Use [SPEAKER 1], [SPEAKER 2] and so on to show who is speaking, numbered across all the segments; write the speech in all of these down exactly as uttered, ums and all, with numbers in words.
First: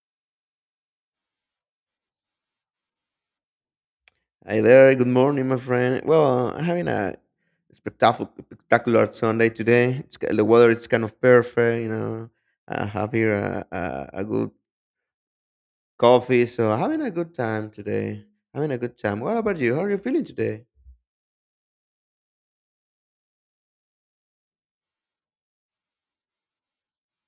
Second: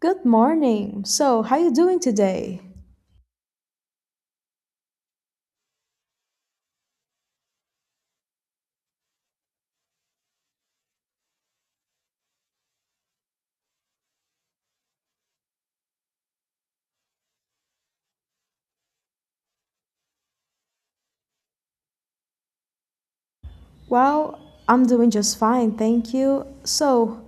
[SPEAKER 1] Good morning. So, how you doing today?
[SPEAKER 2] Hi there. Good morning, my friend. Well, I'm having a spectacular, spectacular Sunday today. It's, ki- the weather is kind of perfect. You know, I have here a, a, a good coffee, so having a good time today. Having a good time. What about you? How are you feeling today?
[SPEAKER 1] Well, I'm doing just fine, thank you. So,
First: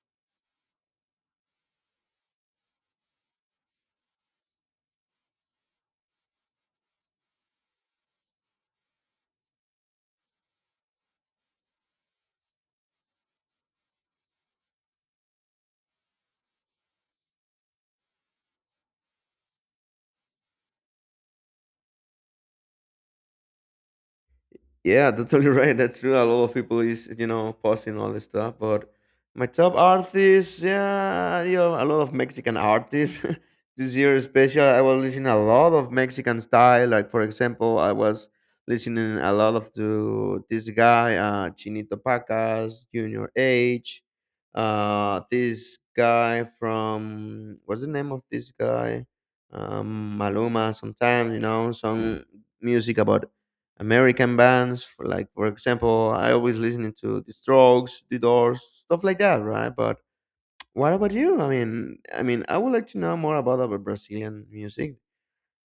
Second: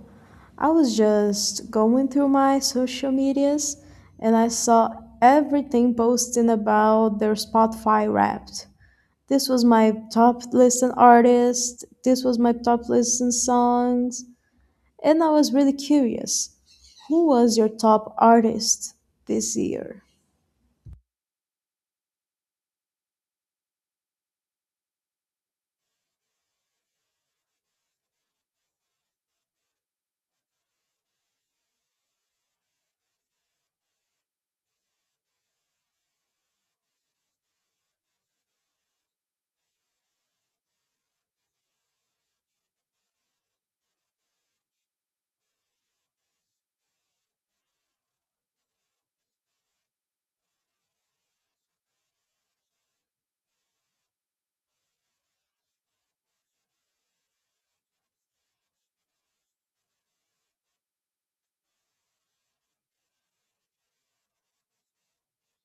[SPEAKER 1] I was just going through my social medias and I saw everything posting about their Spotify Wrapped. This was my top listed artist, this was my top listed songs, and I was really curious. Who was your top artist this year?
[SPEAKER 2] Yeah, totally right. That's true. A lot of people is you know posting all this stuff, but my top artists, yeah, you know, a lot of Mexican artists this year, especially. I was listening a lot of Mexican style. Like for example, I was listening a lot of to this guy, uh, Chinito Pacas, Junior H. Uh, this guy from what's the name of this guy? Um, Maluma. Sometimes you know some music about American bands, for like for example, I always listening to The Strokes, The Doors, stuff like that, right? But what about you? I mean, I mean, I would like to know more about our Brazilian music.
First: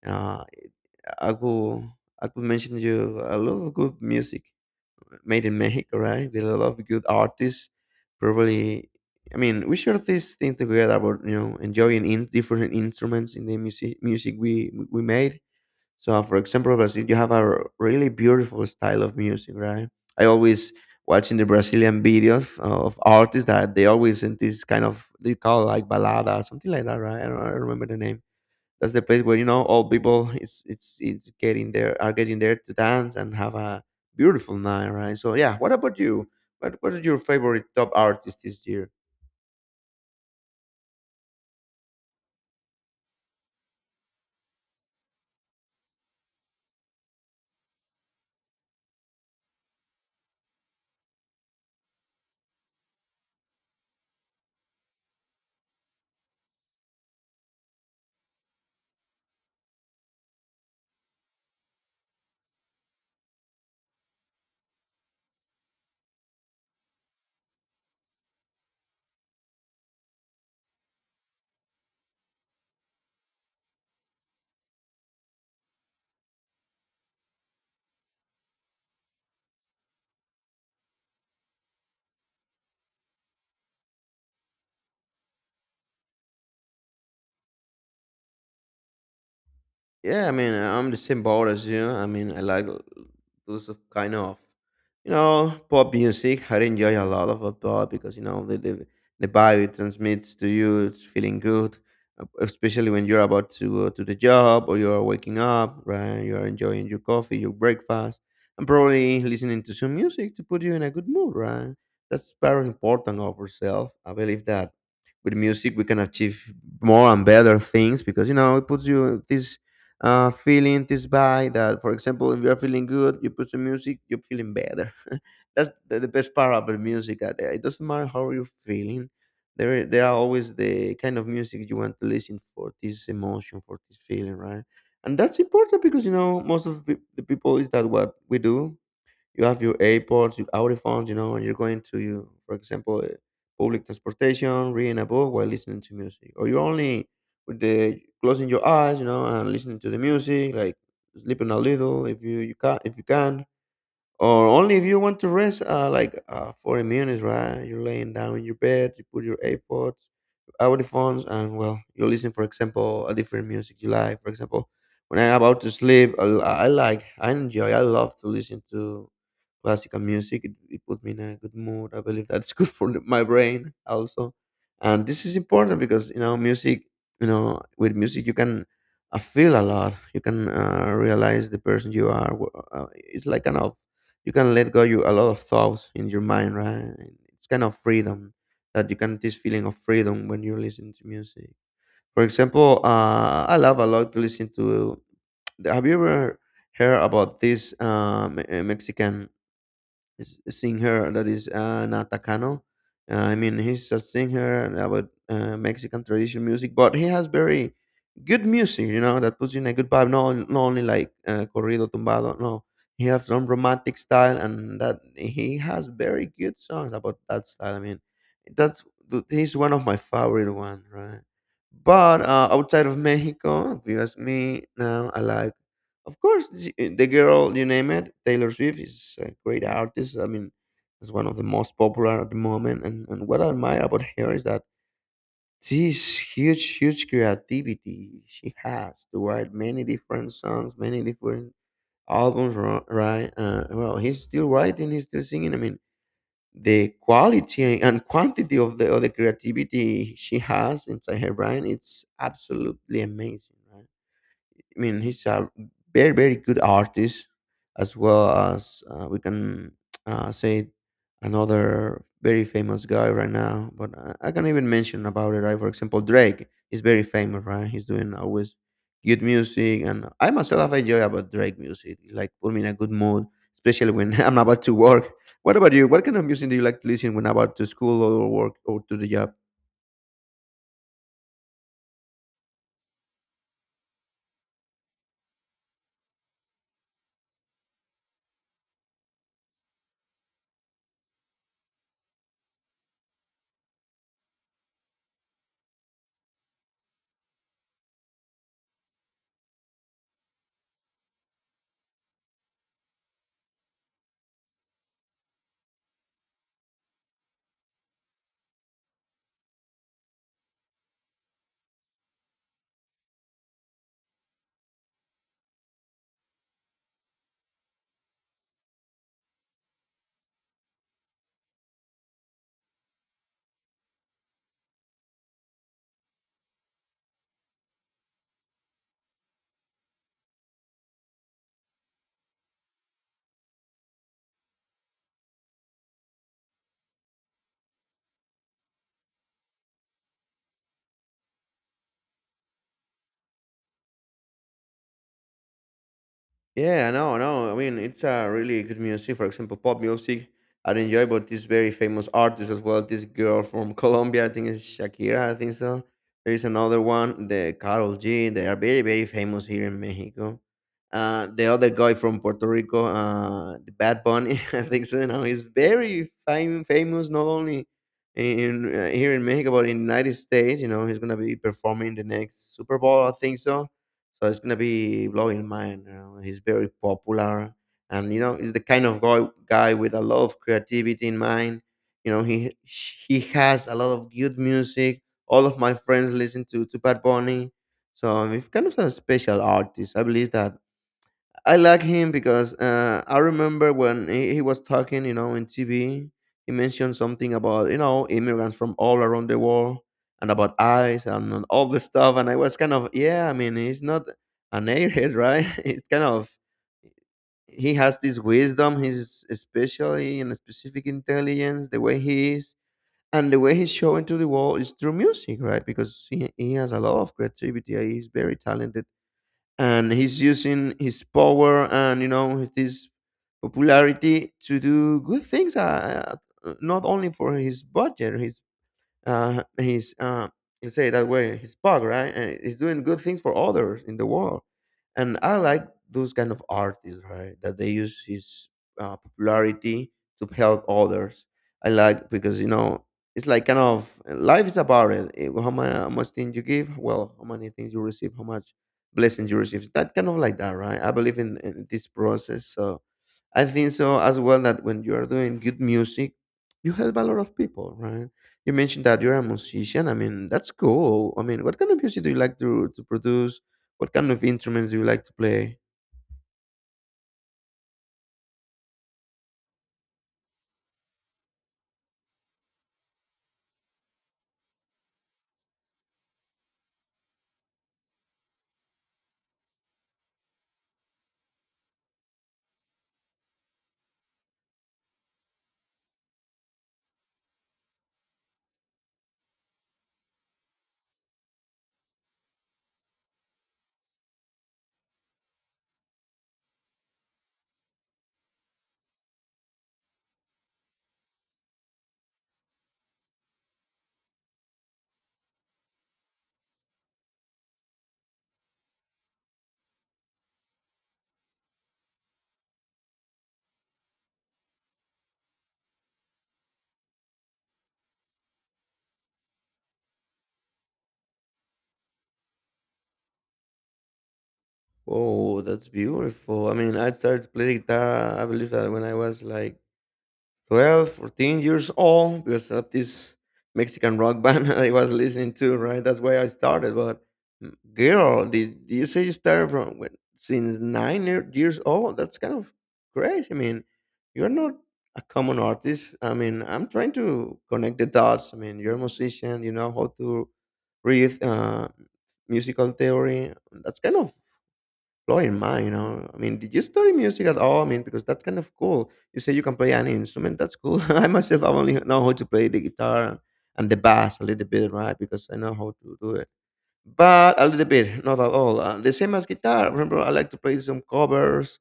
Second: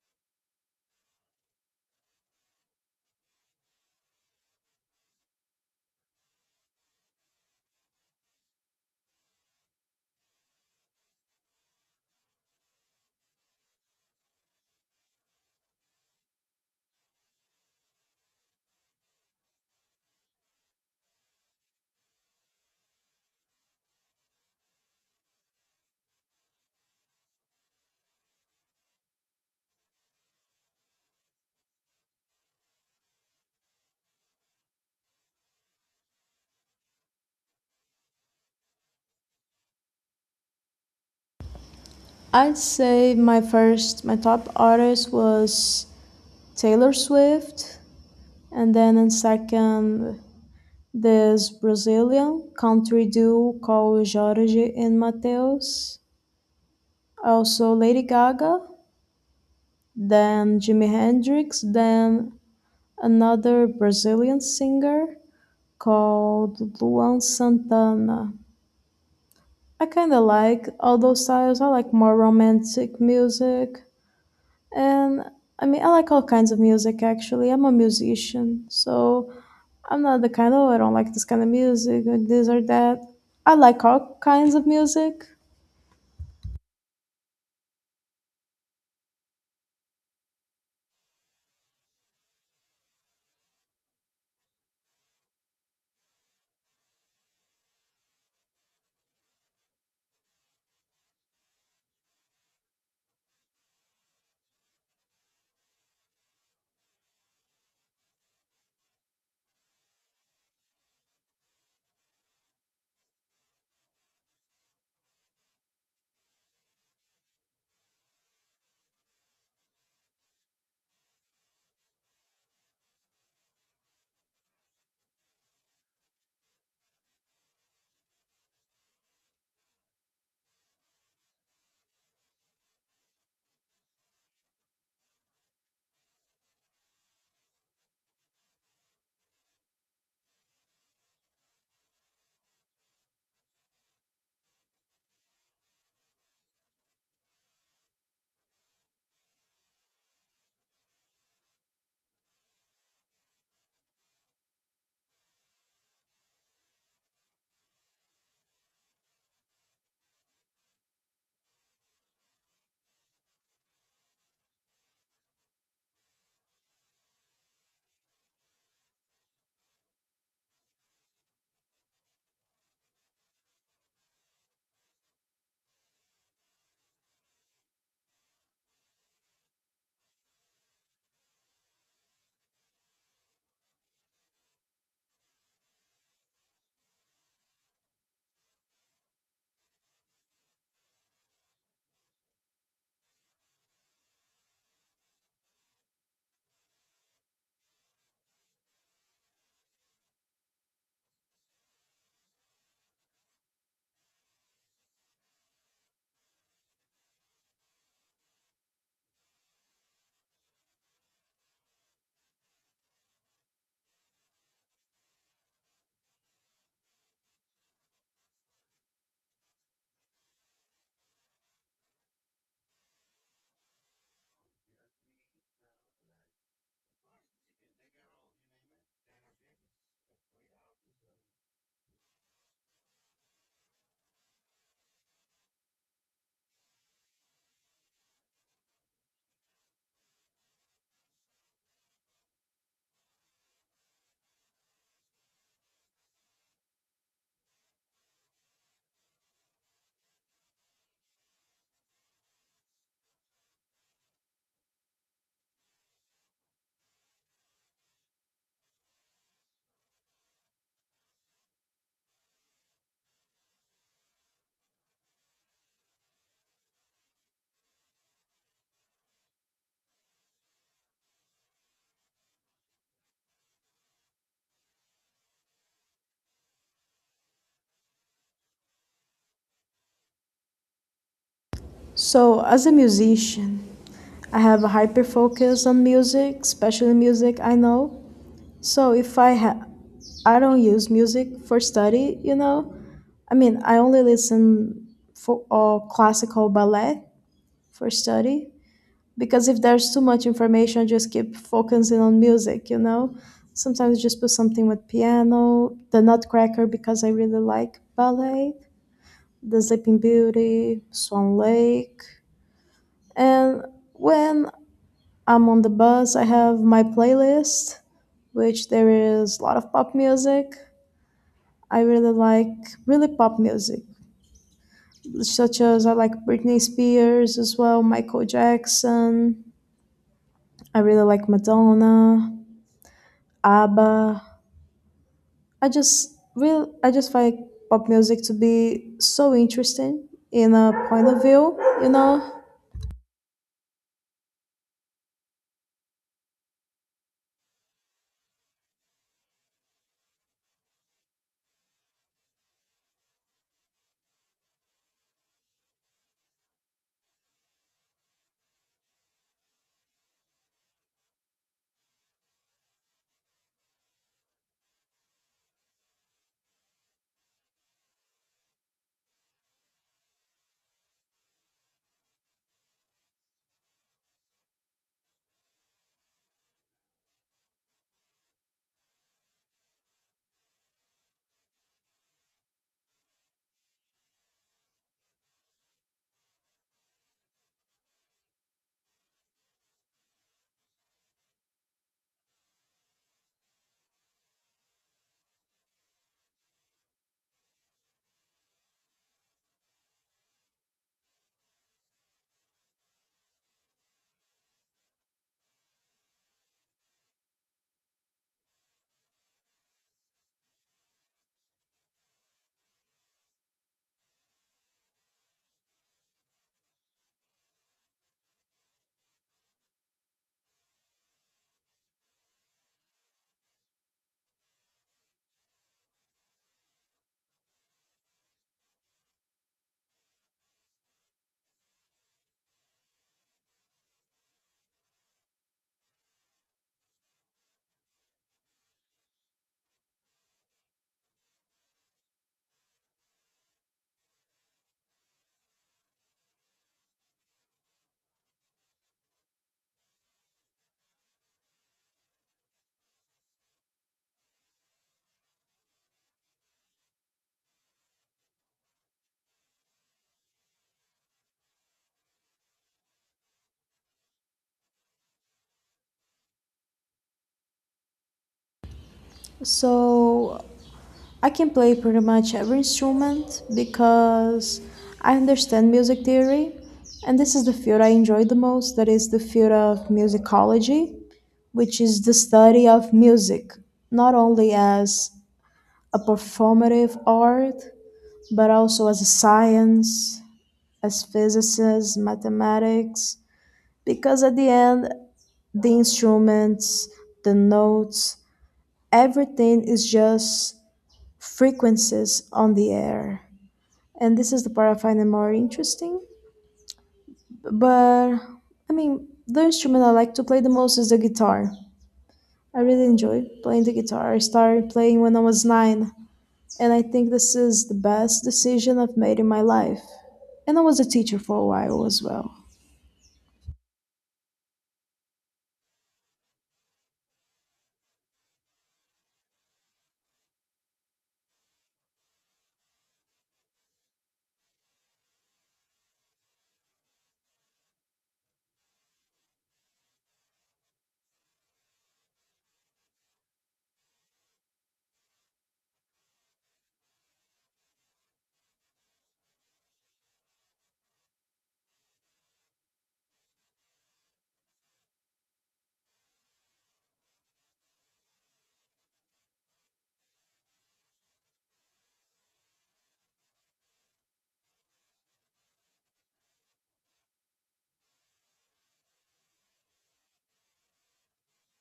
[SPEAKER 2] Uh, I could I could mention you a lot of good music made in Mexico, right? With a lot of good artists. Probably, I mean, we share this thing together about you know enjoying in different instruments in the music music we we made. So, uh, for example, Brazil, you have a r- really beautiful style of music, right? I always watching the Brazilian videos uh, of artists that they always in this kind of they call like balada, something like that, right? I don't, I don't remember the name. That's the place where you know all people it's it's it's getting there are getting there to dance and have a beautiful night, right? So yeah, what about you? What what is your favorite top artist this year?
[SPEAKER 1] I'd say my first, my top artist was Taylor Swift, and then in second, this Brazilian country duo called Jorge and Mateus. Also Lady Gaga, then Jimi Hendrix, then another Brazilian singer called Luan Santana. I kind of like all those styles. I like more romantic music. And I mean, I like all kinds of music actually. I'm a musician, so I'm not the kind of, I don't like this kind of music or this or that. I like all kinds of music.
[SPEAKER 2] Yeah, I mean, I'm the same boat as you. I mean, I like those of kind of, you know, pop music. I enjoy a lot of pop because you know the the, the vibe it transmits to you. It's feeling good, uh, especially when you're about to go to the job or you're waking up. Right, you're enjoying your coffee, your breakfast, and probably listening to some music to put you in a good mood. Right, that's very important of ourselves. I believe that with music we can achieve more and better things because you know it puts you this uh, feeling this by that. For example, if you're feeling good you put some music you're feeling better. That's the, the best part about music, that uh, it doesn't matter how you're feeling, there there are always the kind of music you want to listen for this emotion, for this feeling, right? And that's important because you know most of the the people is that what we do. You have your AirPods, your audiphones, you know, and you're going to, you, for example, uh, public transportation, reading a book while listening to music, or you're only with the closing your eyes, you know, and listening to the music, like sleeping a little if you you can if you can, or only if you want to rest, uh, like uh, forty minutes, right? You're laying down in your bed, you put your AirPods, audiphones, and well, you listen, for example, a different music you like, for example. When I'm about to sleep, I, I like, I enjoy, I love to listen to classical music. It, it puts me in a good mood. I believe that's good for the- my brain also, and this is important because you know music. You know, with music you can uh, feel a lot. You can uh, realize the person you are. Wh- Uh, it's like kind of you can let go you a lot of thoughts in your mind, right? It's kind of freedom that you can this feeling of freedom when you listen to music. For example, uh, I love a lot to listen to. Have you ever heard about this um, Mexican s- singer that is an Atacano? Uh, I mean, he's a singer about uh, Mexican traditional music, but he has very good music, you know, that puts you in a good vibe. Not, on- not only like uh, corrido tumbado, no. He has some romantic style, and that he has very good songs about that style. I mean, that's th- he's one of my favorite one, right? But uh, outside of Mexico, if you ask me now, I like of course, the the girl you name it, Taylor Swift is a great artist. I mean, is one of the most popular at the moment. And and what I admire about her is that this huge, huge creativity she has to write many different songs, many different albums. ri- Right? Uh, well, he's still writing, he's still singing. I mean, the quality and quantity of the of the creativity she has inside her brain, it's absolutely amazing. Right? I mean, he's a very, very good artist, as well as uh, we can uh, say another very famous guy right now. But I, I can even mention about it, right? For example, Drake is very famous, right? He's doing always good music, and I myself I enjoy about Drake music. It, Like put me in a good mood, especially when I'm about to work. What about you? What kind of music do you like to listen when about to school or work or to the job?
[SPEAKER 1] So, as a musician, I have a hyper focus on music, especially music I know. So, if I ha- I don't use music for study, you know. I mean, I only listen for all classical ballet for study, because if there's too much information I just keep focusing on music. You know, sometimes I just put something with piano, the Nutcracker, because I really like ballet, the Sleeping Beauty, Swan Lake. And when I'm on the bus, I have my playlist, which there is a lot of pop music. I really like really pop music, such as I like Britney Spears as well, Michael Jackson. I really like Madonna, ABBA. I just will I just find pop music to be so interesting in a point of view, you know.
[SPEAKER 2] Yeah, no, no. I mean, it's a uh, really good music. For example, pop music, I enjoy. But this very famous artist as well. This girl from Colombia, I think it's Shakira. I think so. There is another one, the Carol G. They are very, very famous here in Mexico. Uh, the other guy from Puerto Rico, uh, the Bad Bunny, I think so. Now he's very fam- famous, not only in uh, here in Mexico, but in United States. You know, he's gonna be performing the next Super Bowl. I think so so it's gonna be blowing mind. You know, he's very popular, and you know, he's the kind of guy guy with a lot of creativity in mind. You know, he he has a lot of good music. All of my friends listen to to Bad Bunny, so he's kind of a special artist. I believe that I like him because uh, I remember when he, he was talking, you know, in T V, he mentioned something about, you know, immigrants from all around the world and about ICE and on all this stuff. And I was kind of, yeah, I mean, he's not an airhead, right? It's kind of, he has this wisdom, his especially and specific intelligence, the way he is. And the way he's showing to the world is through music, right? Because he, he has a lot of creativity. He's very talented and he's using his power and you know his popularity to do good things uh, uh, not only for his budget his uh, he's uh, let's say it that way. He's bug right, and he's doing good things for others in the world. And I like those kind of artists, right? That they use his uh, popularity to help others. I like because you know it's like kind of eh, life is about it. Eh, How much, how much things you give, well, how many things you receive, how much blessings you receive. That kind of like that, right? I believe in, in this process. So I think so as well that when you are doing good music, you help a lot of people, right? You mentioned that you're a musician. I mean, that's cool. I mean, what kind of music do you like to to produce? What kind of instruments do you like to play?
[SPEAKER 1] So I can play pretty much every instrument because I understand music theory, and this is the field I enjoy the most, that is the field of musicology, which is the study of music, not only as a performative art, but also as a science, as physicists, mathematics, because at the end, the instruments, the notes, everything is just frequencies on the air, and this is the part I find it more interesting. But I mean, the instrument I like to play the most is the guitar. I really enjoy playing the guitar. I started playing when I was nine, and I think this is the best decision I've made in my life. And I was a teacher for a while as well.
[SPEAKER 2] Oh, that's beautiful. I mean, I started playing guitar, I believe that when I was like twelve, fourteen years old because of this Mexican rock band I was listening to, right? That's why I started. But mm, girl, did, did you say you started from when, since nine year- years old? That's kind of crazy. I mean, you're not a common artist. I mean, I'm trying to connect the dots. I mean, you're a musician, you know how to read uh, musical theory. That's kind of blowing mine, you know. I mean, did you study music at all? I mean, because that's kind of cool. You say you can play any instrument, that's cool. I myself, I only know how to play the guitar and the bass a little bit, right? Because I know how to do it. But a little bit, not at all. Uh, the same as guitar. Remember, I like to play some covers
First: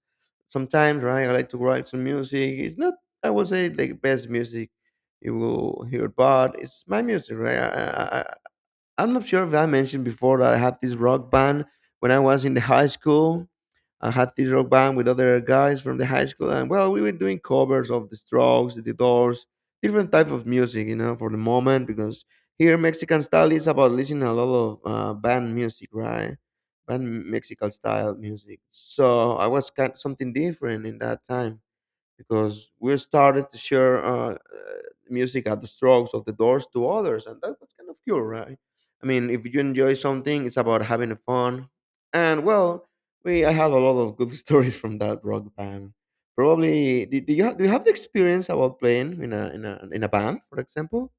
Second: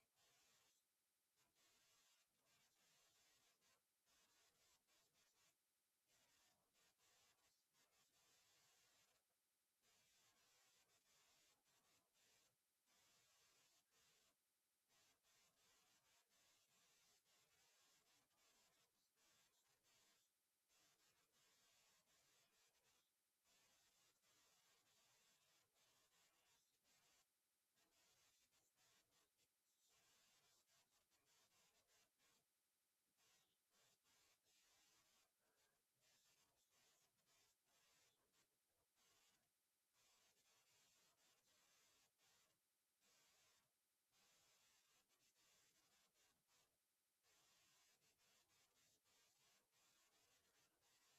[SPEAKER 2] sometimes, right? I like to write some music. It's not, I would say, the best music you will hear, but it's my music, right? I, I, I'm not sure if I mentioned before that I had this rock band when I was in the high school. I had this rock band with other guys from the high school, and well, we were doing covers of the Strokes, the Doors, different type of music, you know, for the moment because here Mexican style is about listening a lot of uh, band music, right? Band Mexican style music. So I was kind something different in that time because we started to share uh, uh, music at the strokes of the doors to others, and that was kind of cool, right? I mean, if you enjoy something, it's about having fun, and well, we I have a lot of good stories from that rock band. Probably, do, do you have, do you have the experience about playing in a in a in a band, for example?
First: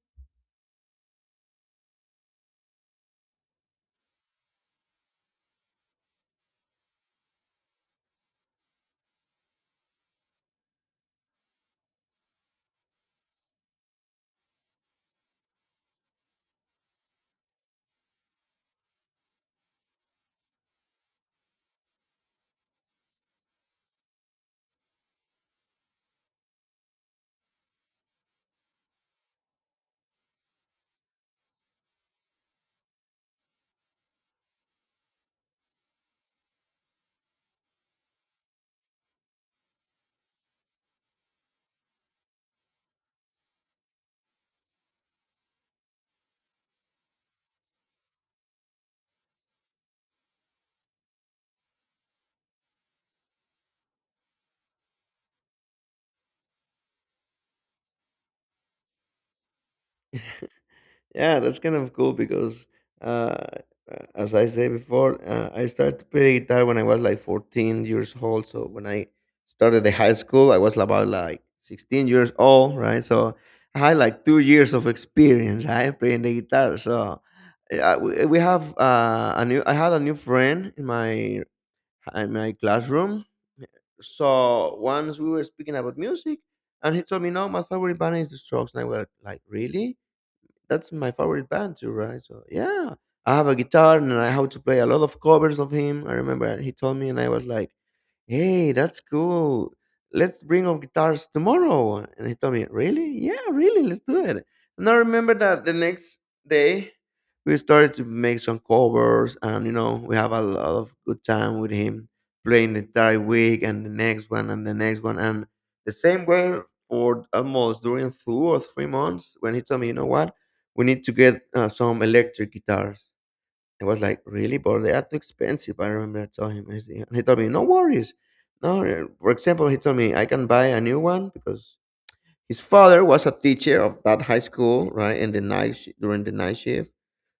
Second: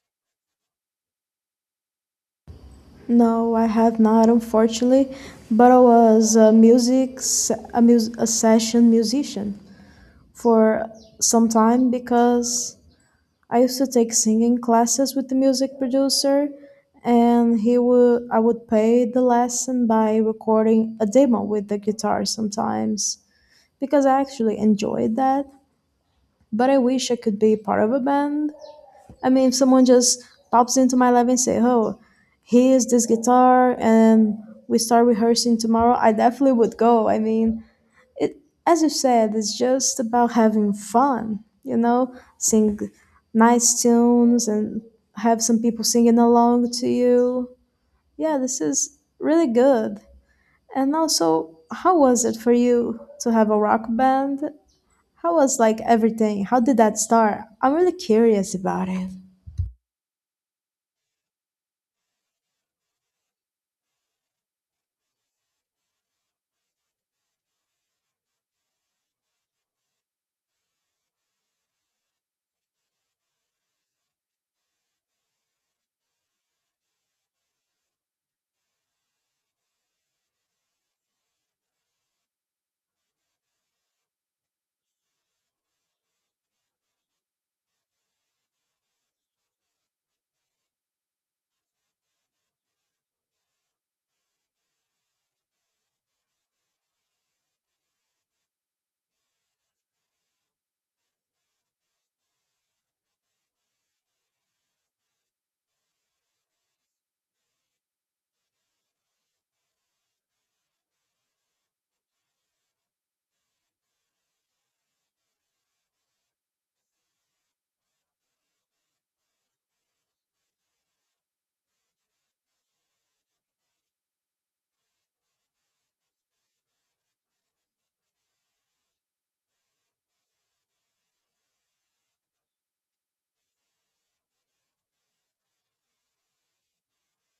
[SPEAKER 1] No, I have not, unfortunately, but I was a music s- a, mus- a session musician for some time because I used to take singing classes with the music producer, and he would I would pay the lesson by recording a demo with the guitar sometimes, because I actually enjoyed that. But I wish I could be part of a band. I mean, if someone just pops into my life and say, "Oh, here's this guitar," and we start rehearsing tomorrow, I definitely would go. I mean, it, as you said, it's just about having fun, you know, sing nice tunes and have some people singing along to you. Yeah, this is really good. And also, how was it for you to have a rock band? How was like everything? How did that start? I'm really curious about it.
[SPEAKER 2] Yeah, that's kind of cool because, uh, uh, as I said before, uh, I started to play guitar when I was like fourteen years old. So when I started the high school, I was about like sixteen years old, right? So I had like two years of experience, right, playing the guitar. So uh, we we have uh, a new. I had a new friend in my in my classroom. So once we were speaking about music, and he told me, "No, my favorite band is the Strokes," and I was like, "Really?" That's my favorite band too, right? So yeah, I have a guitar and I have to play a lot of covers of him. I remember he told me, and I was like, hey, that's cool. Let's bring our guitars tomorrow. And he told me, really? Yeah, really, let's do it. And I remember that the next day we started to make some covers and, you know, we have a lot of good time with him playing the entire week and the next one and the next one. And the same way for almost during two or three months when he told me, you know what, we need to get uh, some electric guitars. I was like, really? But they are too expensive. I remember I told him, and he and he told me, no worries. No, uh, for example, he told me I can buy a new one because his father was a teacher of that high school, right? In the night shi- during the night shift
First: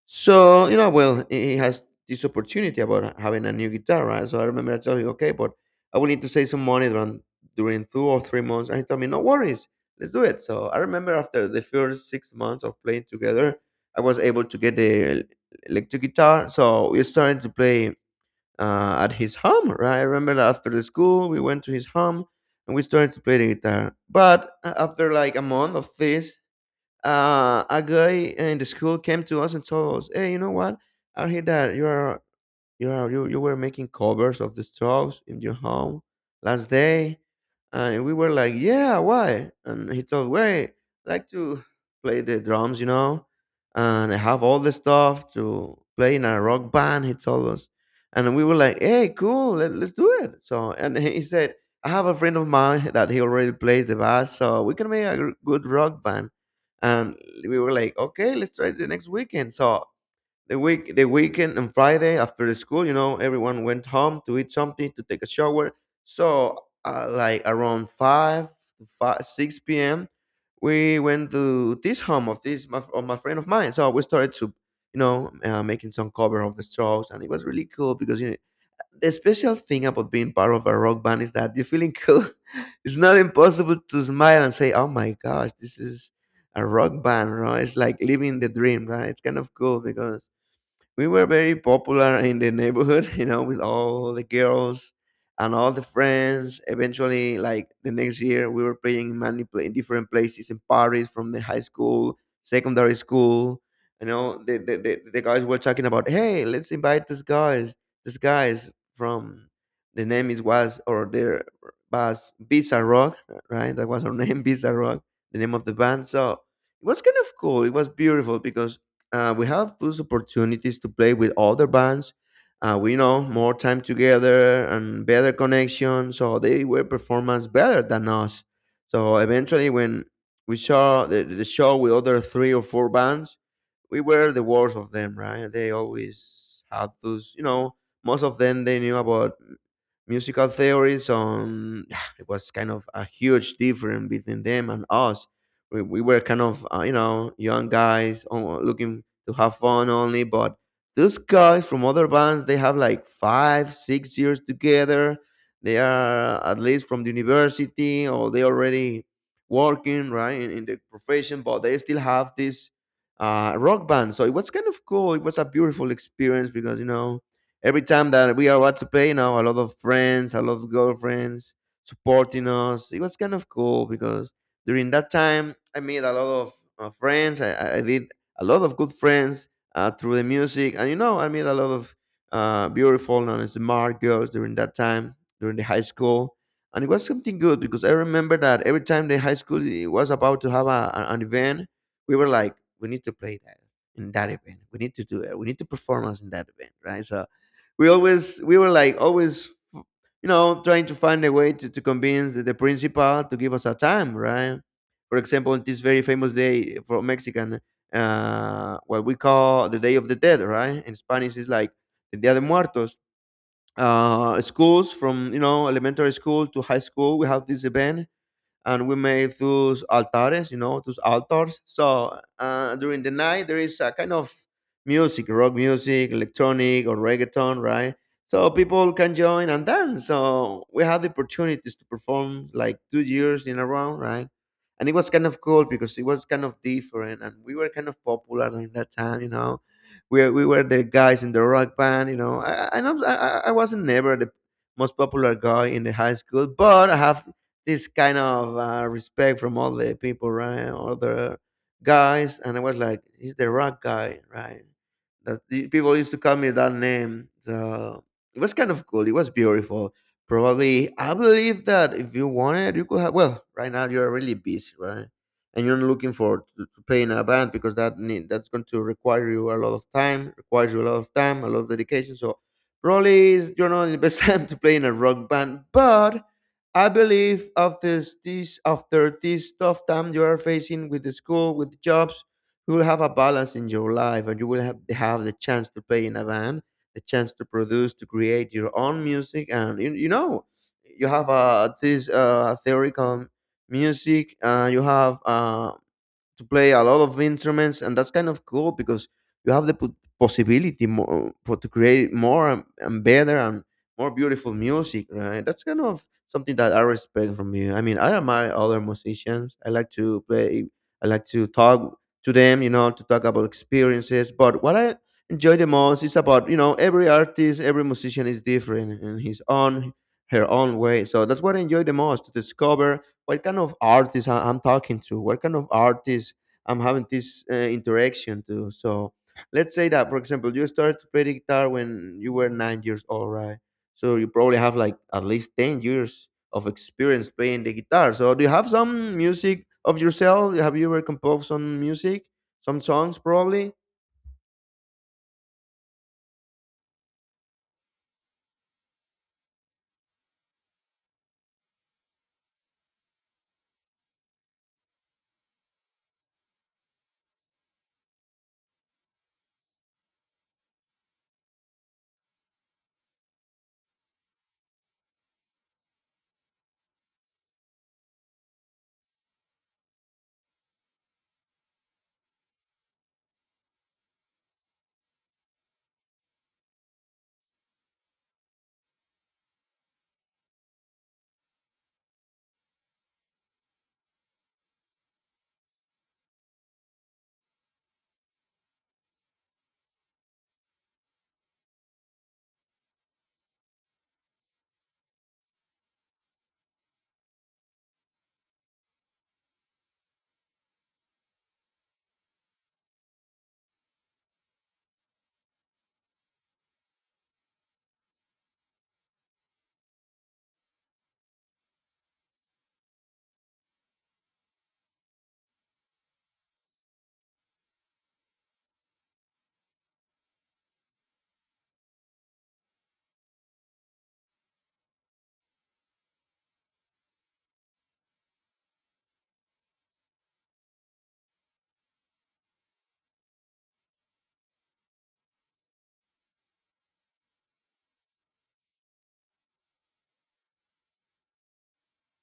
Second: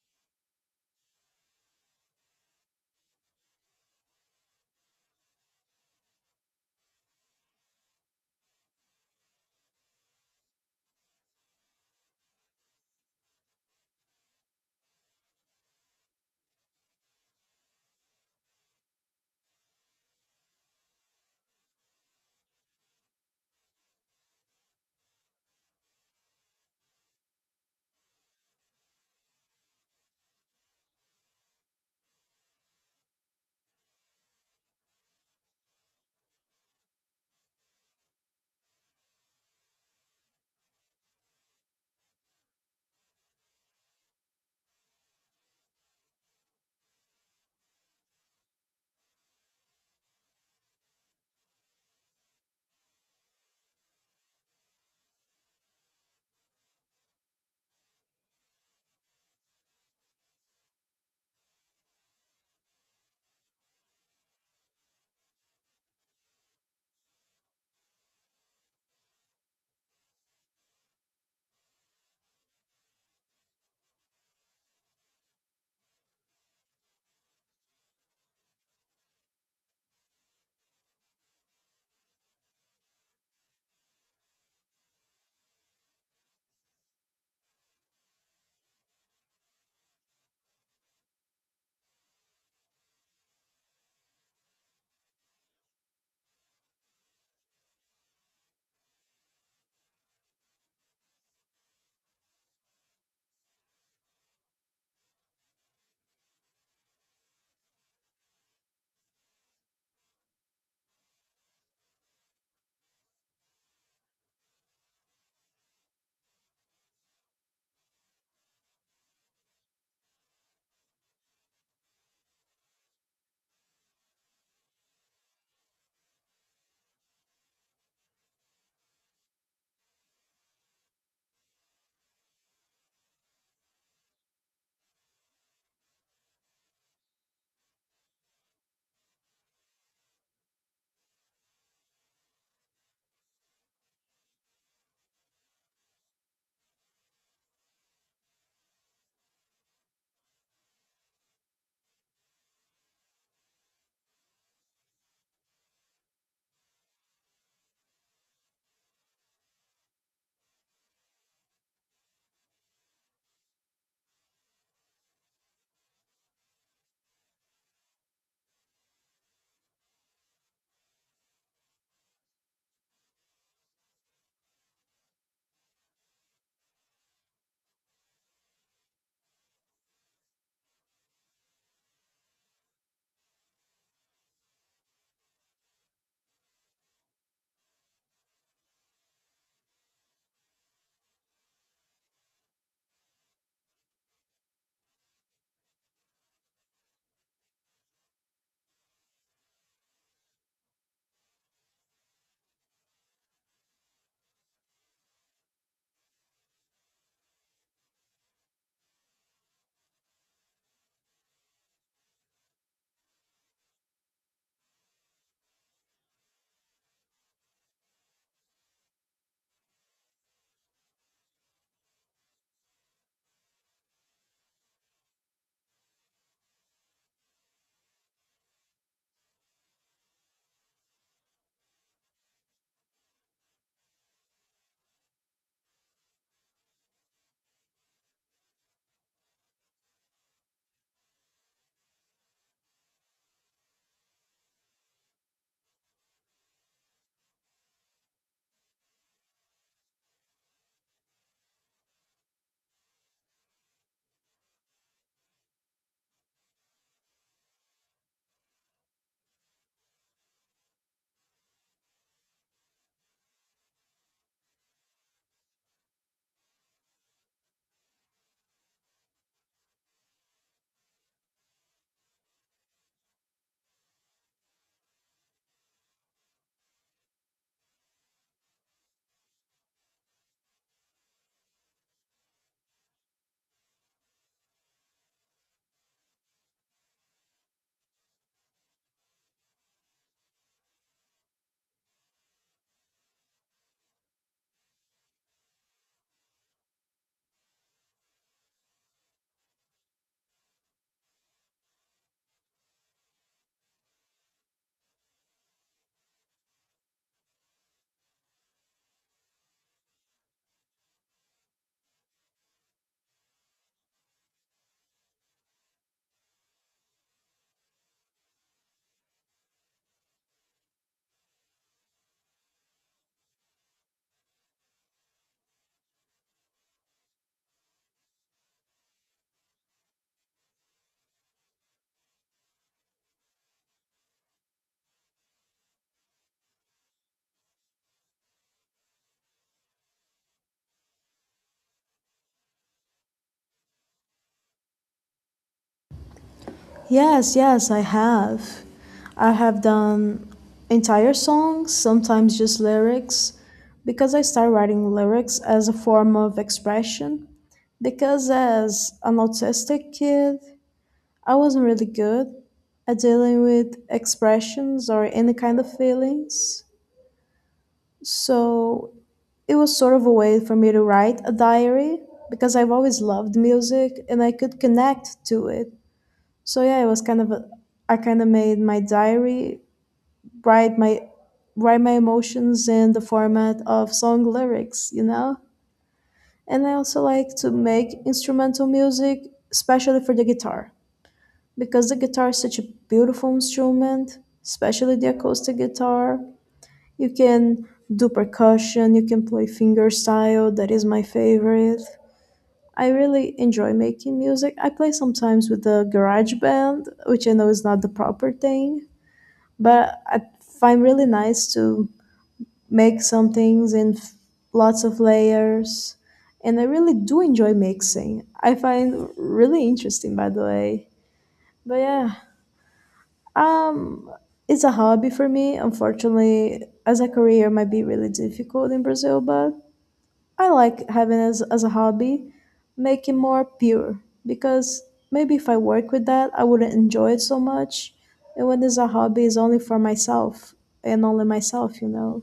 [SPEAKER 2] so, you know, well, he he has this opportunity about having a new guitar, right? So I remember I told him, okay, but I will need to save some money during, during two or three months. And he told me, no worries, let's do it. So I remember after the first six months of playing together, I was able to get the el- electric guitar. So we started to play uh, at his home, right? I remember that after the school, we went to his home and we started to play the guitar. But a- after like a month of this, uh, a guy in the school came to us and told us, "Hey, you know what? I heard that you are you are you, you were making covers of the songs in your home last day. And we were like, yeah, why? And he told, wait, I like to play the drums, you know, and I have all the stuff to play in a rock band, he told us. And we were like, hey, cool, let, let's do it. So, and he said, I have a friend of mine that he already plays the bass, so we can make a gr- good rock band. And we were like, okay, let's try it the next weekend. So the week the weekend and Friday after the school, you know, everyone went home to eat something, to take a shower. So uh, like around five, five, six p m we went to this home of this my, of my friend of mine. So we started to you know uh, making some cover of the Strokes, and it was really cool because you know, the special thing about being part of a rock band is that you're feeling cool. It's not impossible to smile and say, "Oh my gosh, this is." A rock band, right? It's like living the dream, right? It's kind of cool because we were very popular in the neighborhood, you know, with all the girls and all the friends. Eventually, like the next year, we were playing in many pla- in different places in Paris, from the high school, secondary school. You know, the, the, the, the guys were talking about, hey, let's invite this guys, this guys from the name is was or their was Bizarre Rock, right? That was our name, Bizarre Rock, the name of the band. So it was kind of cool. It was beautiful because uh, we have those opportunities to play with other bands. Uh, we know more time together and better connection, so they were performance better than us. So eventually, when we saw the, the show with other three or four bands, we were the worst of them, right? They always had those, you know, most of them they knew about musical theories on it was kind of a huge difference between them and us we, we were kind of uh, you know young guys uh, looking to have fun only but those guys from other bands they have like five six years together they are uh, at least from the university or they already working right in, in the profession but they still have this uh, rock band so it was kind of cool it was a beautiful experience because you know every time that we are about to pay, you know, a lot of friends, a lot of girlfriends supporting us. It was kind of cool because during that time, I made a lot of uh, friends. I, I I did a lot of good friends uh, through the music. And, you know, I made a lot of uh, beautiful and smart girls during that time, during the high school. And it was something good because I remember that every time the high school i- was about to have a, a- an event, we were like, we need to play that in that event. We need to do it. We need to perform us in that event, right? So we always we were like always you know trying to find a way to, to convince the, the principal to give us a time right for example on this very famous day for Mexican uh what we call the day of the dead right in Spanish is like the dia de muertos uh schools from you know elementary school to high school we have this event and we made those altares, you know, those altars. So uh, during the night, there is a kind of music, rock music, electronic or reggaeton, right? So people can join and dance. So we had the opportunities to perform like two years in a row, right? And it was kind of cool because it was kind of different, and we were kind of popular during that time, you know. We, we were the guys in the rock band, you know. I I, I, I wasn't never the most popular guy in the high school, but I have this kind of uh, respect from all the people, right? All the guys, and I was like, he's the rock guy, right? That the people used to call me that name. So it was kind of cool. It was beautiful. Probably, I believe that if you wanted, you could have. Well, right now you're really busy, right? And you're not looking for to, to play in a band because that need, that's going to require you a lot of time, requires you a lot of time, a lot of dedication. So probably is- you're not in the best time to play in a rock band, but I believe after this, after this tough time you are facing with the school, with the jobs, you will have a balance in your life, and you will have have the chance to play in a band, the chance to produce, to create your own music, and you, you know, you have uh, this uh, theoretical music, uh, you have uh, to play a lot of instruments, and that's kind of cool because you have the po- possibility more, for to create more and, and better and more beautiful music, right? That's kind of something that I respect from you. I mean, I admire other musicians. I like to play. I like to talk to them, you know, to talk about experiences. But what I enjoy the most is about you know every artist, every musician is different in his own her own way. So that's what I enjoy the most: to discover what kind of artist I- I'm talking to, what kind of artist I'm having this uh, interaction to. So let's say that, for example, you started to play the guitar when you were nine years old, right? So you probably have like at least ten years of experience playing the guitar. So do you have some music of yourself? Have you ever composed some music, some songs probably?
[SPEAKER 1] Yes, yes, I have. I have done entire songs, sometimes just lyrics, because I started writing lyrics as a form of expression. Because as an autistic kid, I wasn't really good at dealing with expressions or any kind of feelings. So it was sort of a way for me to write a diary, because I've always loved music and I could connect to it. So yeah, it was kind of a, I kind of made my diary, write my write my emotions in the format of song lyrics, you know? And I also like to make instrumental music, especially for the guitar, because the guitar is such a beautiful instrument, especially the acoustic guitar. You can do percussion, you can play fingerstyle, that is my favorite. I really enjoy making music. I play sometimes with the garage band, which I know is not the proper thing, but I find really nice to make some things in f- lots of layers, and I really do enjoy mixing. I find really interesting, by the way. But yeah, um, it's a hobby for me. Unfortunately, as a career, might be really difficult in Brazil, but I like having as as a hobby, making more pure, because maybe if I work with that, I wouldn't enjoy it so much. And when it's a hobby, it's only for myself and only myself, you know.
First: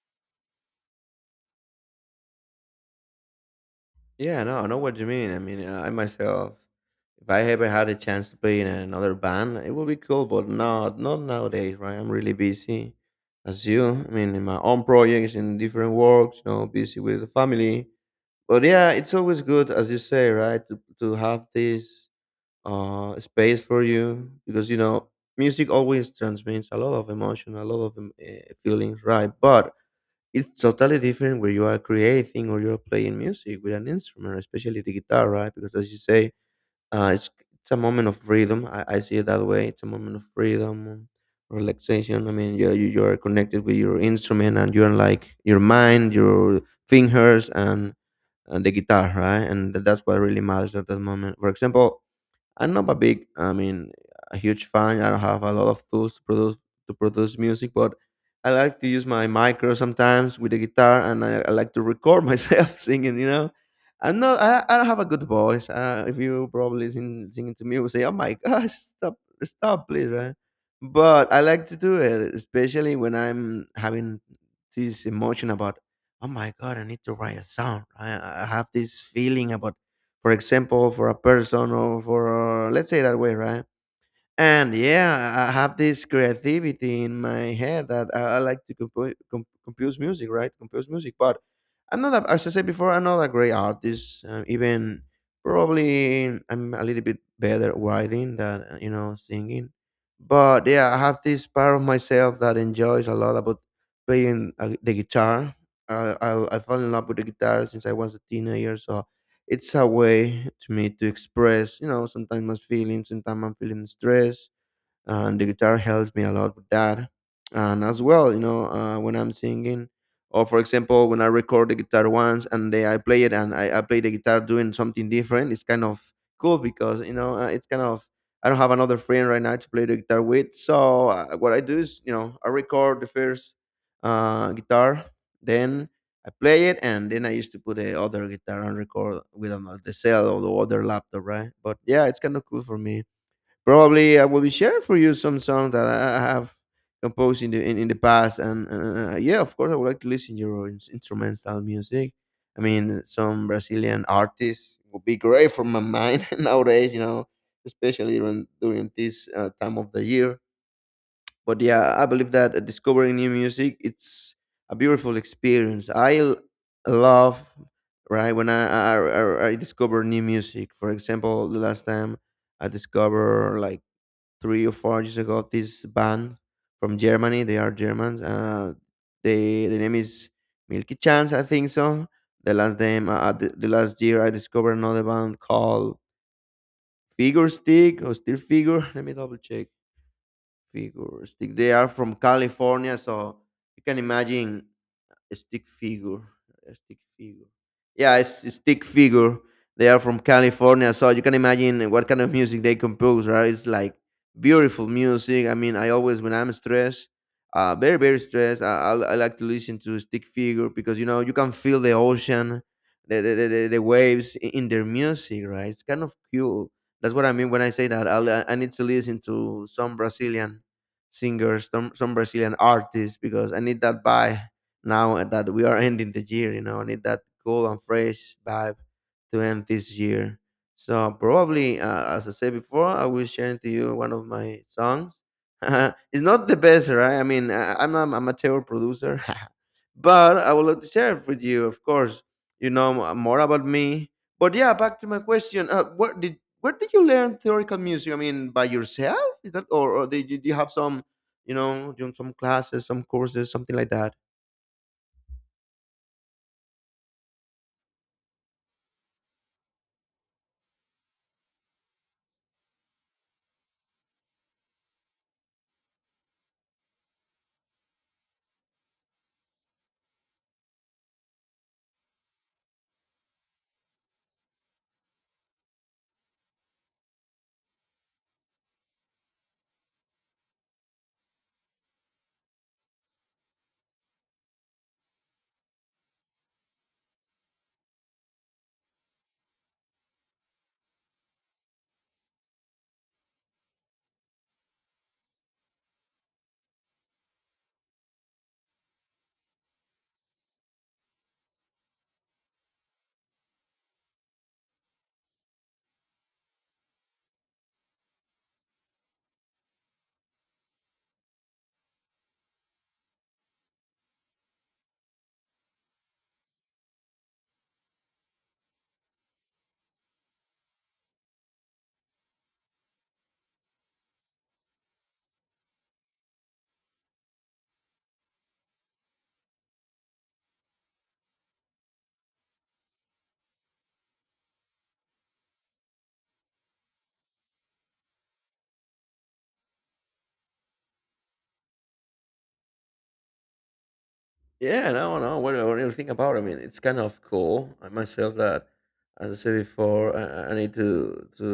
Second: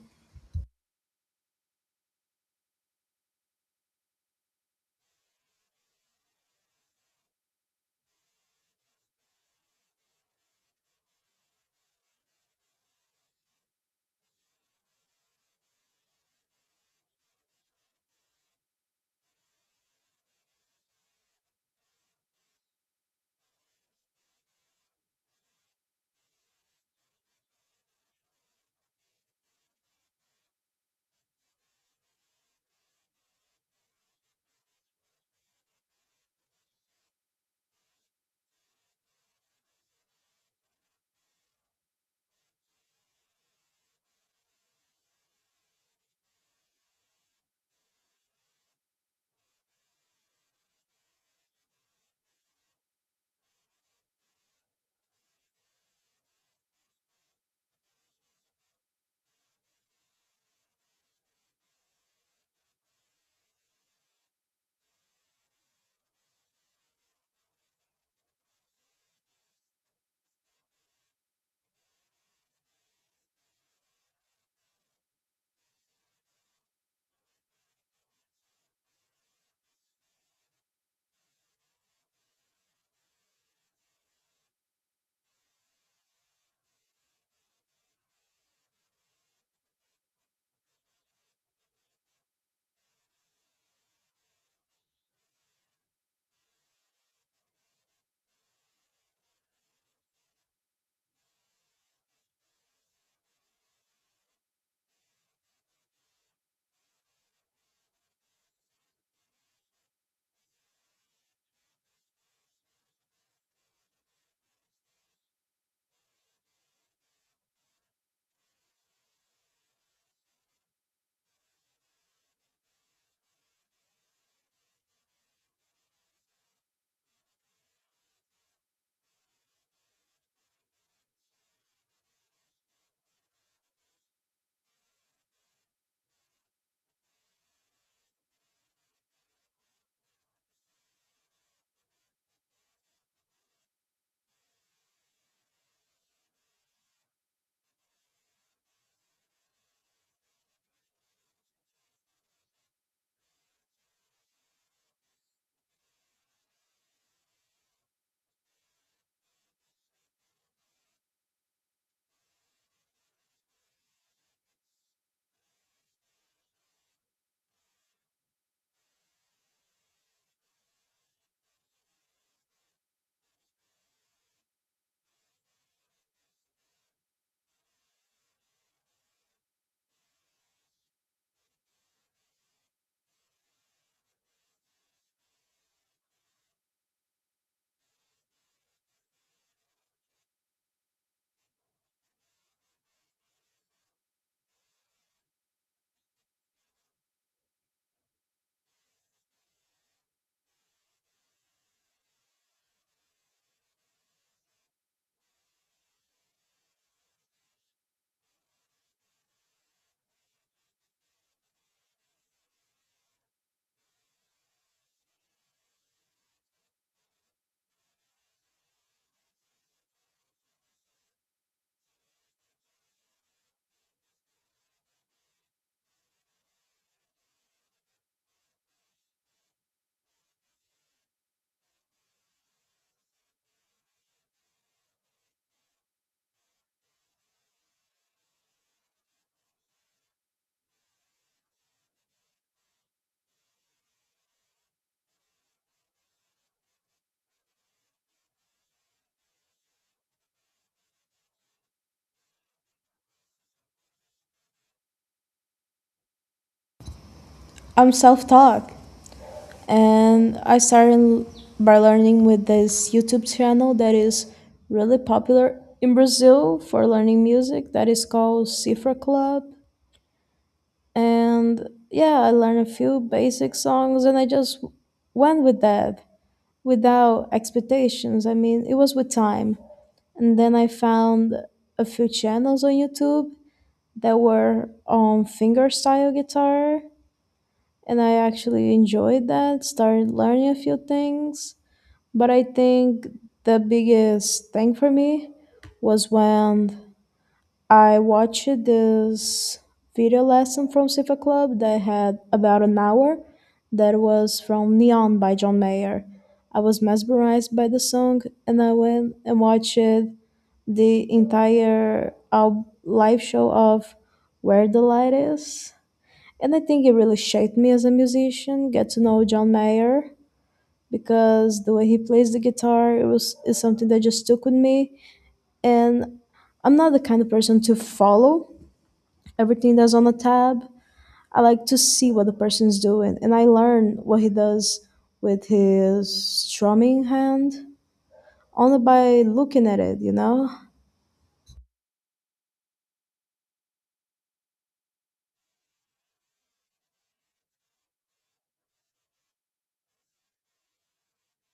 [SPEAKER 2] Yeah, no, I know what you mean. I mean, uh, I myself, if I ever had a chance to play in another band, it would be cool, but not not nowadays, right? I'm really busy, as you. I mean, in my own projects, in different works, you know, busy with the family. But yeah, it's always good, as you say, right, to to have this uh space for you, because you know music always transmits a lot of emotion, a lot of um, eh, feelings, right? But it's totally different where you are creating or you're playing music with an instrument, especially the guitar, right? Because as you say, uh, it's it's a moment of freedom. I, I see it that way. It's a moment of freedom, um, relaxation. I mean, you you you are connected with your instrument, and you're like your mind, your fingers, and and the guitar, right? And that's what really matters at that moment. For example, I'm not a big, I mean, a huge fan. I don't have a lot of tools to produce to produce music, but I like to use my micro sometimes with the guitar, and I, I like to record myself singing. You know, I'm not, I, I don't have a good voice. Uh, if you probably sing singing to me, will say, "Oh my gosh, stop, stop, please!" Right? But I like to do it, especially when I'm having this emotion about, "Oh my god, I need to write a song." I, I have this feeling about, for example, for a person, or for, let's say, that way, right? And yeah, I I have this creativity in my head that I, I like to compo- com- compose music, right? Compose music. But I'm not, a, as I said before, I'm not a great artist. Uh, even probably I'm a little bit better at writing than, uh, you know, singing. But yeah, I have this part of myself that enjoys a lot about playing uh, the guitar. I, I, I fell in love with the guitar since I was a teenager. So it's a way to me to express, you know, sometimes my feelings, sometimes I'm feeling stress, and the guitar helps me a lot with that. And as well, you know, uh, when I'm singing, or for example, when I record the guitar once and then I play it, and I, I play the guitar doing something different, it's kind of cool because, you know, uh, it's kind of, I don't have another friend right now to play the guitar with. So uh, what I do is, you know, I record the first uh, guitar, then I play it, and then I used to put the other guitar and record with another, the cell or the other laptop, right? But yeah, it's kind of cool for me. Probably I will be sharing for you some song that I I have composed in the in, in the past. And uh, yeah, of course, I would like to listen to your ins- instrumental music. I mean, some Brazilian artists would be great for my mind nowadays. You know, especially during during this uh, time of the year. But yeah, I believe that uh, discovering new music, it's a beautiful experience. I l- love right when I I, I I discover new music. For example, the last time I discover like three or four years ago this band from Germany. They are Germans. Uh, they the name is Milky Chance, I think so. The last name uh, uh, the, the last year I discovered another band called Figure Stick, or Steel Figure. Let me double check. Figure Stick. They are from California, so you can imagine a stick figure. A stick figure. Yeah, it's a stick figure. They are from California, so you can imagine what kind of music they compose, right? It's like beautiful music. I mean, I always, when I'm stressed, uh, very, very stressed, I, I, I like to listen to Stick Figure, because you know you can feel the ocean, the the, the, the the waves i- in their music, right? It's kind of cool. That's what I mean when I say that. I'll, I I need to listen to some Brazilian singers, some, some Brazilian artists, because I need that vibe now that we are ending the year, you know, I need that cool and fresh vibe to end this year. So probably, uh, as I said before, I will share to you one of my songs. It's not the best, right? I mean, I, I'm not a amateur producer, but I would like to share it with you, of course. You know m- more about me, but yeah, back to my question: uh, where did where did you learn theoretical music? I mean, by yourself? Is that, or, or did you, do you have some, you know, doing some classes, some courses, something like that?
[SPEAKER 1] I'm self-taught, and I started by learning with this YouTube channel that is really popular in Brazil for learning music. That is called Cifra Club, and yeah, I learned a few basic songs, and I just went with that without expectations. I mean, it was with time. And then I found a few channels on YouTube that were on fingerstyle guitar, and I actually enjoyed that, started learning a few things. But I think the biggest thing for me was when I watched this video lesson from Sifa Club that had about an hour that was from Neon by John Mayer. I was mesmerized by the song, and I went and watched the entire al- live show of Where the Light Is. And I think it really shaped me as a musician, get to know John Mayer, because the way he plays the guitar, it was is something that just stuck with me. And I'm not the kind of person to follow everything that's on the tab. I like to see what the person's doing, and I learn what he does with his strumming hand only by looking at it, you know?
[SPEAKER 2] Yeah, no, no. What, what do you think about it? I mean, it's kind of cool. I myself that, as I said before, I, I I need to to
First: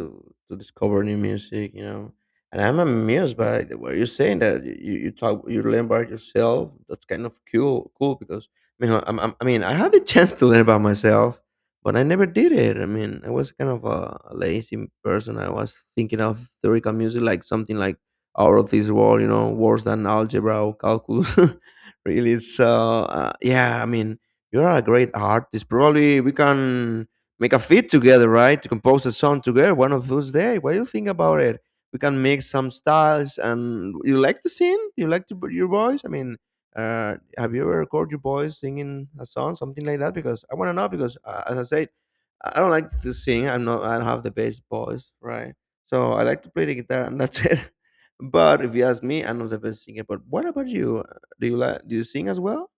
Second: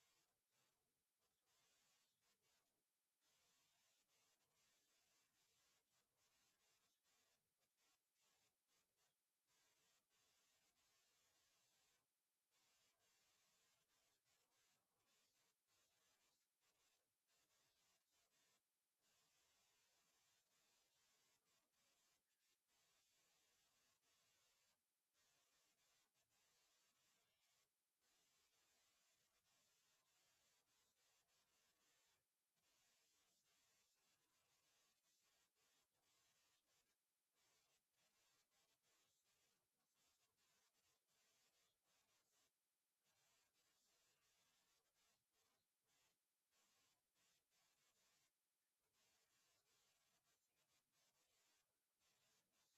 [SPEAKER 2] to discover new music. You know, and I'm amused by the way you're saying that you, you talk you learn by yourself. That's kind of cool, cool, because I mean, I'm, I'm, I mean, I had the chance to learn about myself, but I never did it. I mean, I was kind of a, a lazy person. I was thinking of theoretical music like something like out of this world, you know, worse than algebra or calculus. Really. So uh, yeah, I mean, you're a great artist. Probably we can make a fit together, right? To compose a song together one of those days. What do you think about it? We can make some styles. And you like to sing, you like to your voice. I mean, uh, have you ever recorded your voice singing a song, something like that? Because I want to know, because uh, as I said, i I don't like to sing. I'm not, I don't have the best voice, right? So I like to play the guitar, and that's it. But if you ask me, I'm not the best singer. But what about you, do you like? Do you sing as well?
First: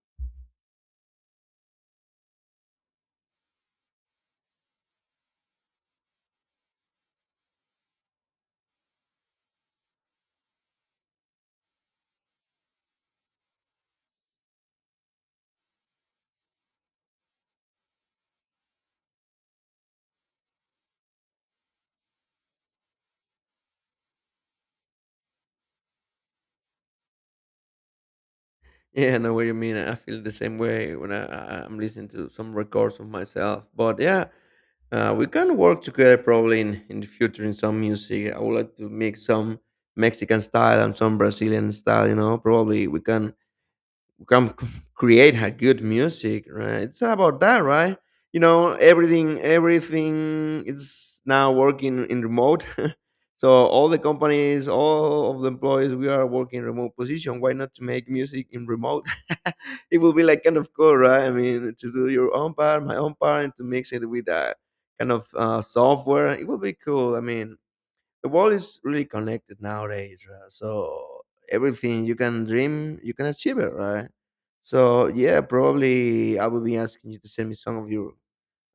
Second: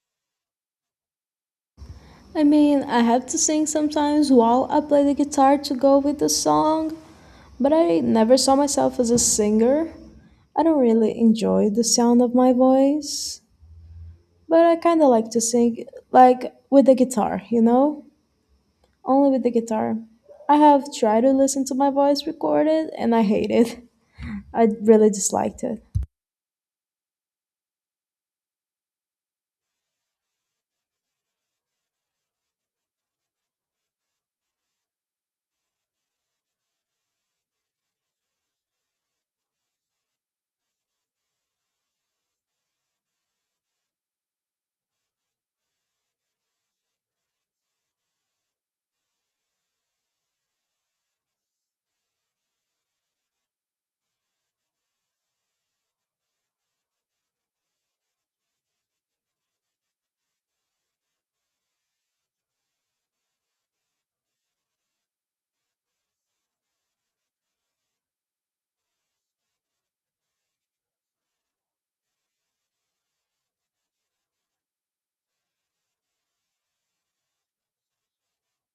[SPEAKER 1] I mean, I have to sing sometimes while I play the guitar to go with the song, but I never saw myself as a singer. I don't really enjoy the sound of my voice, but I kind of like to sing, like with the guitar, you know? Only with the guitar. I have tried to listen to my voice recorded and I hate it. I really disliked it.
[SPEAKER 2] Yeah, I know what you mean. I feel the same way when I, I- I'm listening to some records of myself. But yeah, uh, we can work together probably in, in the future in some music. I would like to make some Mexican style and some Brazilian style, you know. Probably we can we can c- create a good music, right? It's about that, right? You know, everything everything is now working in remote. So all the companies, all of the employees, we are working remote position. Why not to make music in remote? It will be like kind of cool, right? I mean, to do your own part, my own part, and to mix it with that kind of uh, software, it will be cool. I mean, the world is really connected nowadays, right? So everything you can dream, you can achieve it, right? So yeah, probably I will be asking you to send me some of your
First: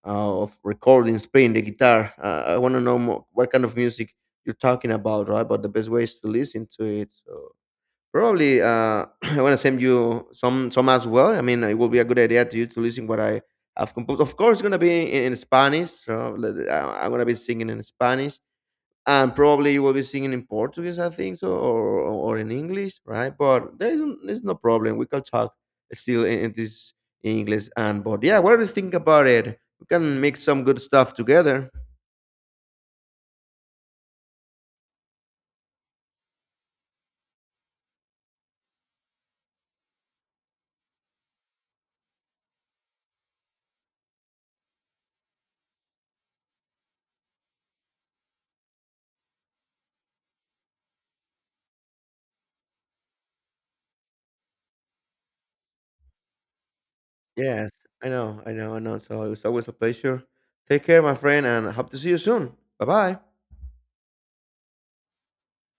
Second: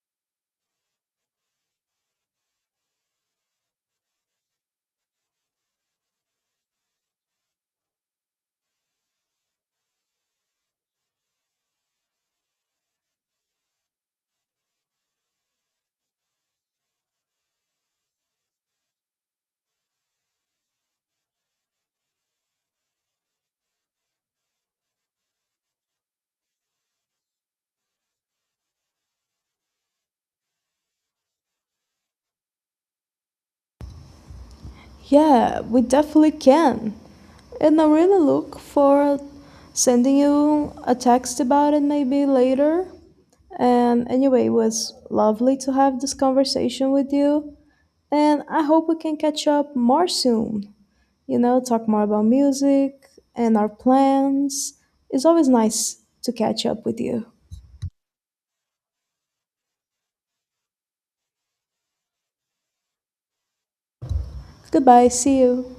[SPEAKER 2] uh, of recordings playing the guitar. uh, I want to know more, what kind of music you're talking about, right? But the best ways to listen to it. So probably uh, I want to send you some some as well. I mean, it will be a good idea to you to listen what I have composed. Of course, it's going to be in, in Spanish. So let- I- i'm going to be singing in Spanish, and probably you will be singing in Portuguese, I think so, or or in English, right? But there is there's no problem. We can talk still in, in this English, and but yeah, what do you think about it? We can make some good stuff together.
[SPEAKER 1] Yeah, we definitely can. And I really look for sending you a text about it maybe later. And anyway, it was lovely to have this conversation with you. And I hope we can catch up more soon. You know, talk more about music and our plans. It's always nice to catch up with you.
[SPEAKER 2] Yes, I know, I know, I know. So it's always a pleasure. Take care, my friend, and hope to see you soon. Bye bye.
[SPEAKER 1] Goodbye, see you.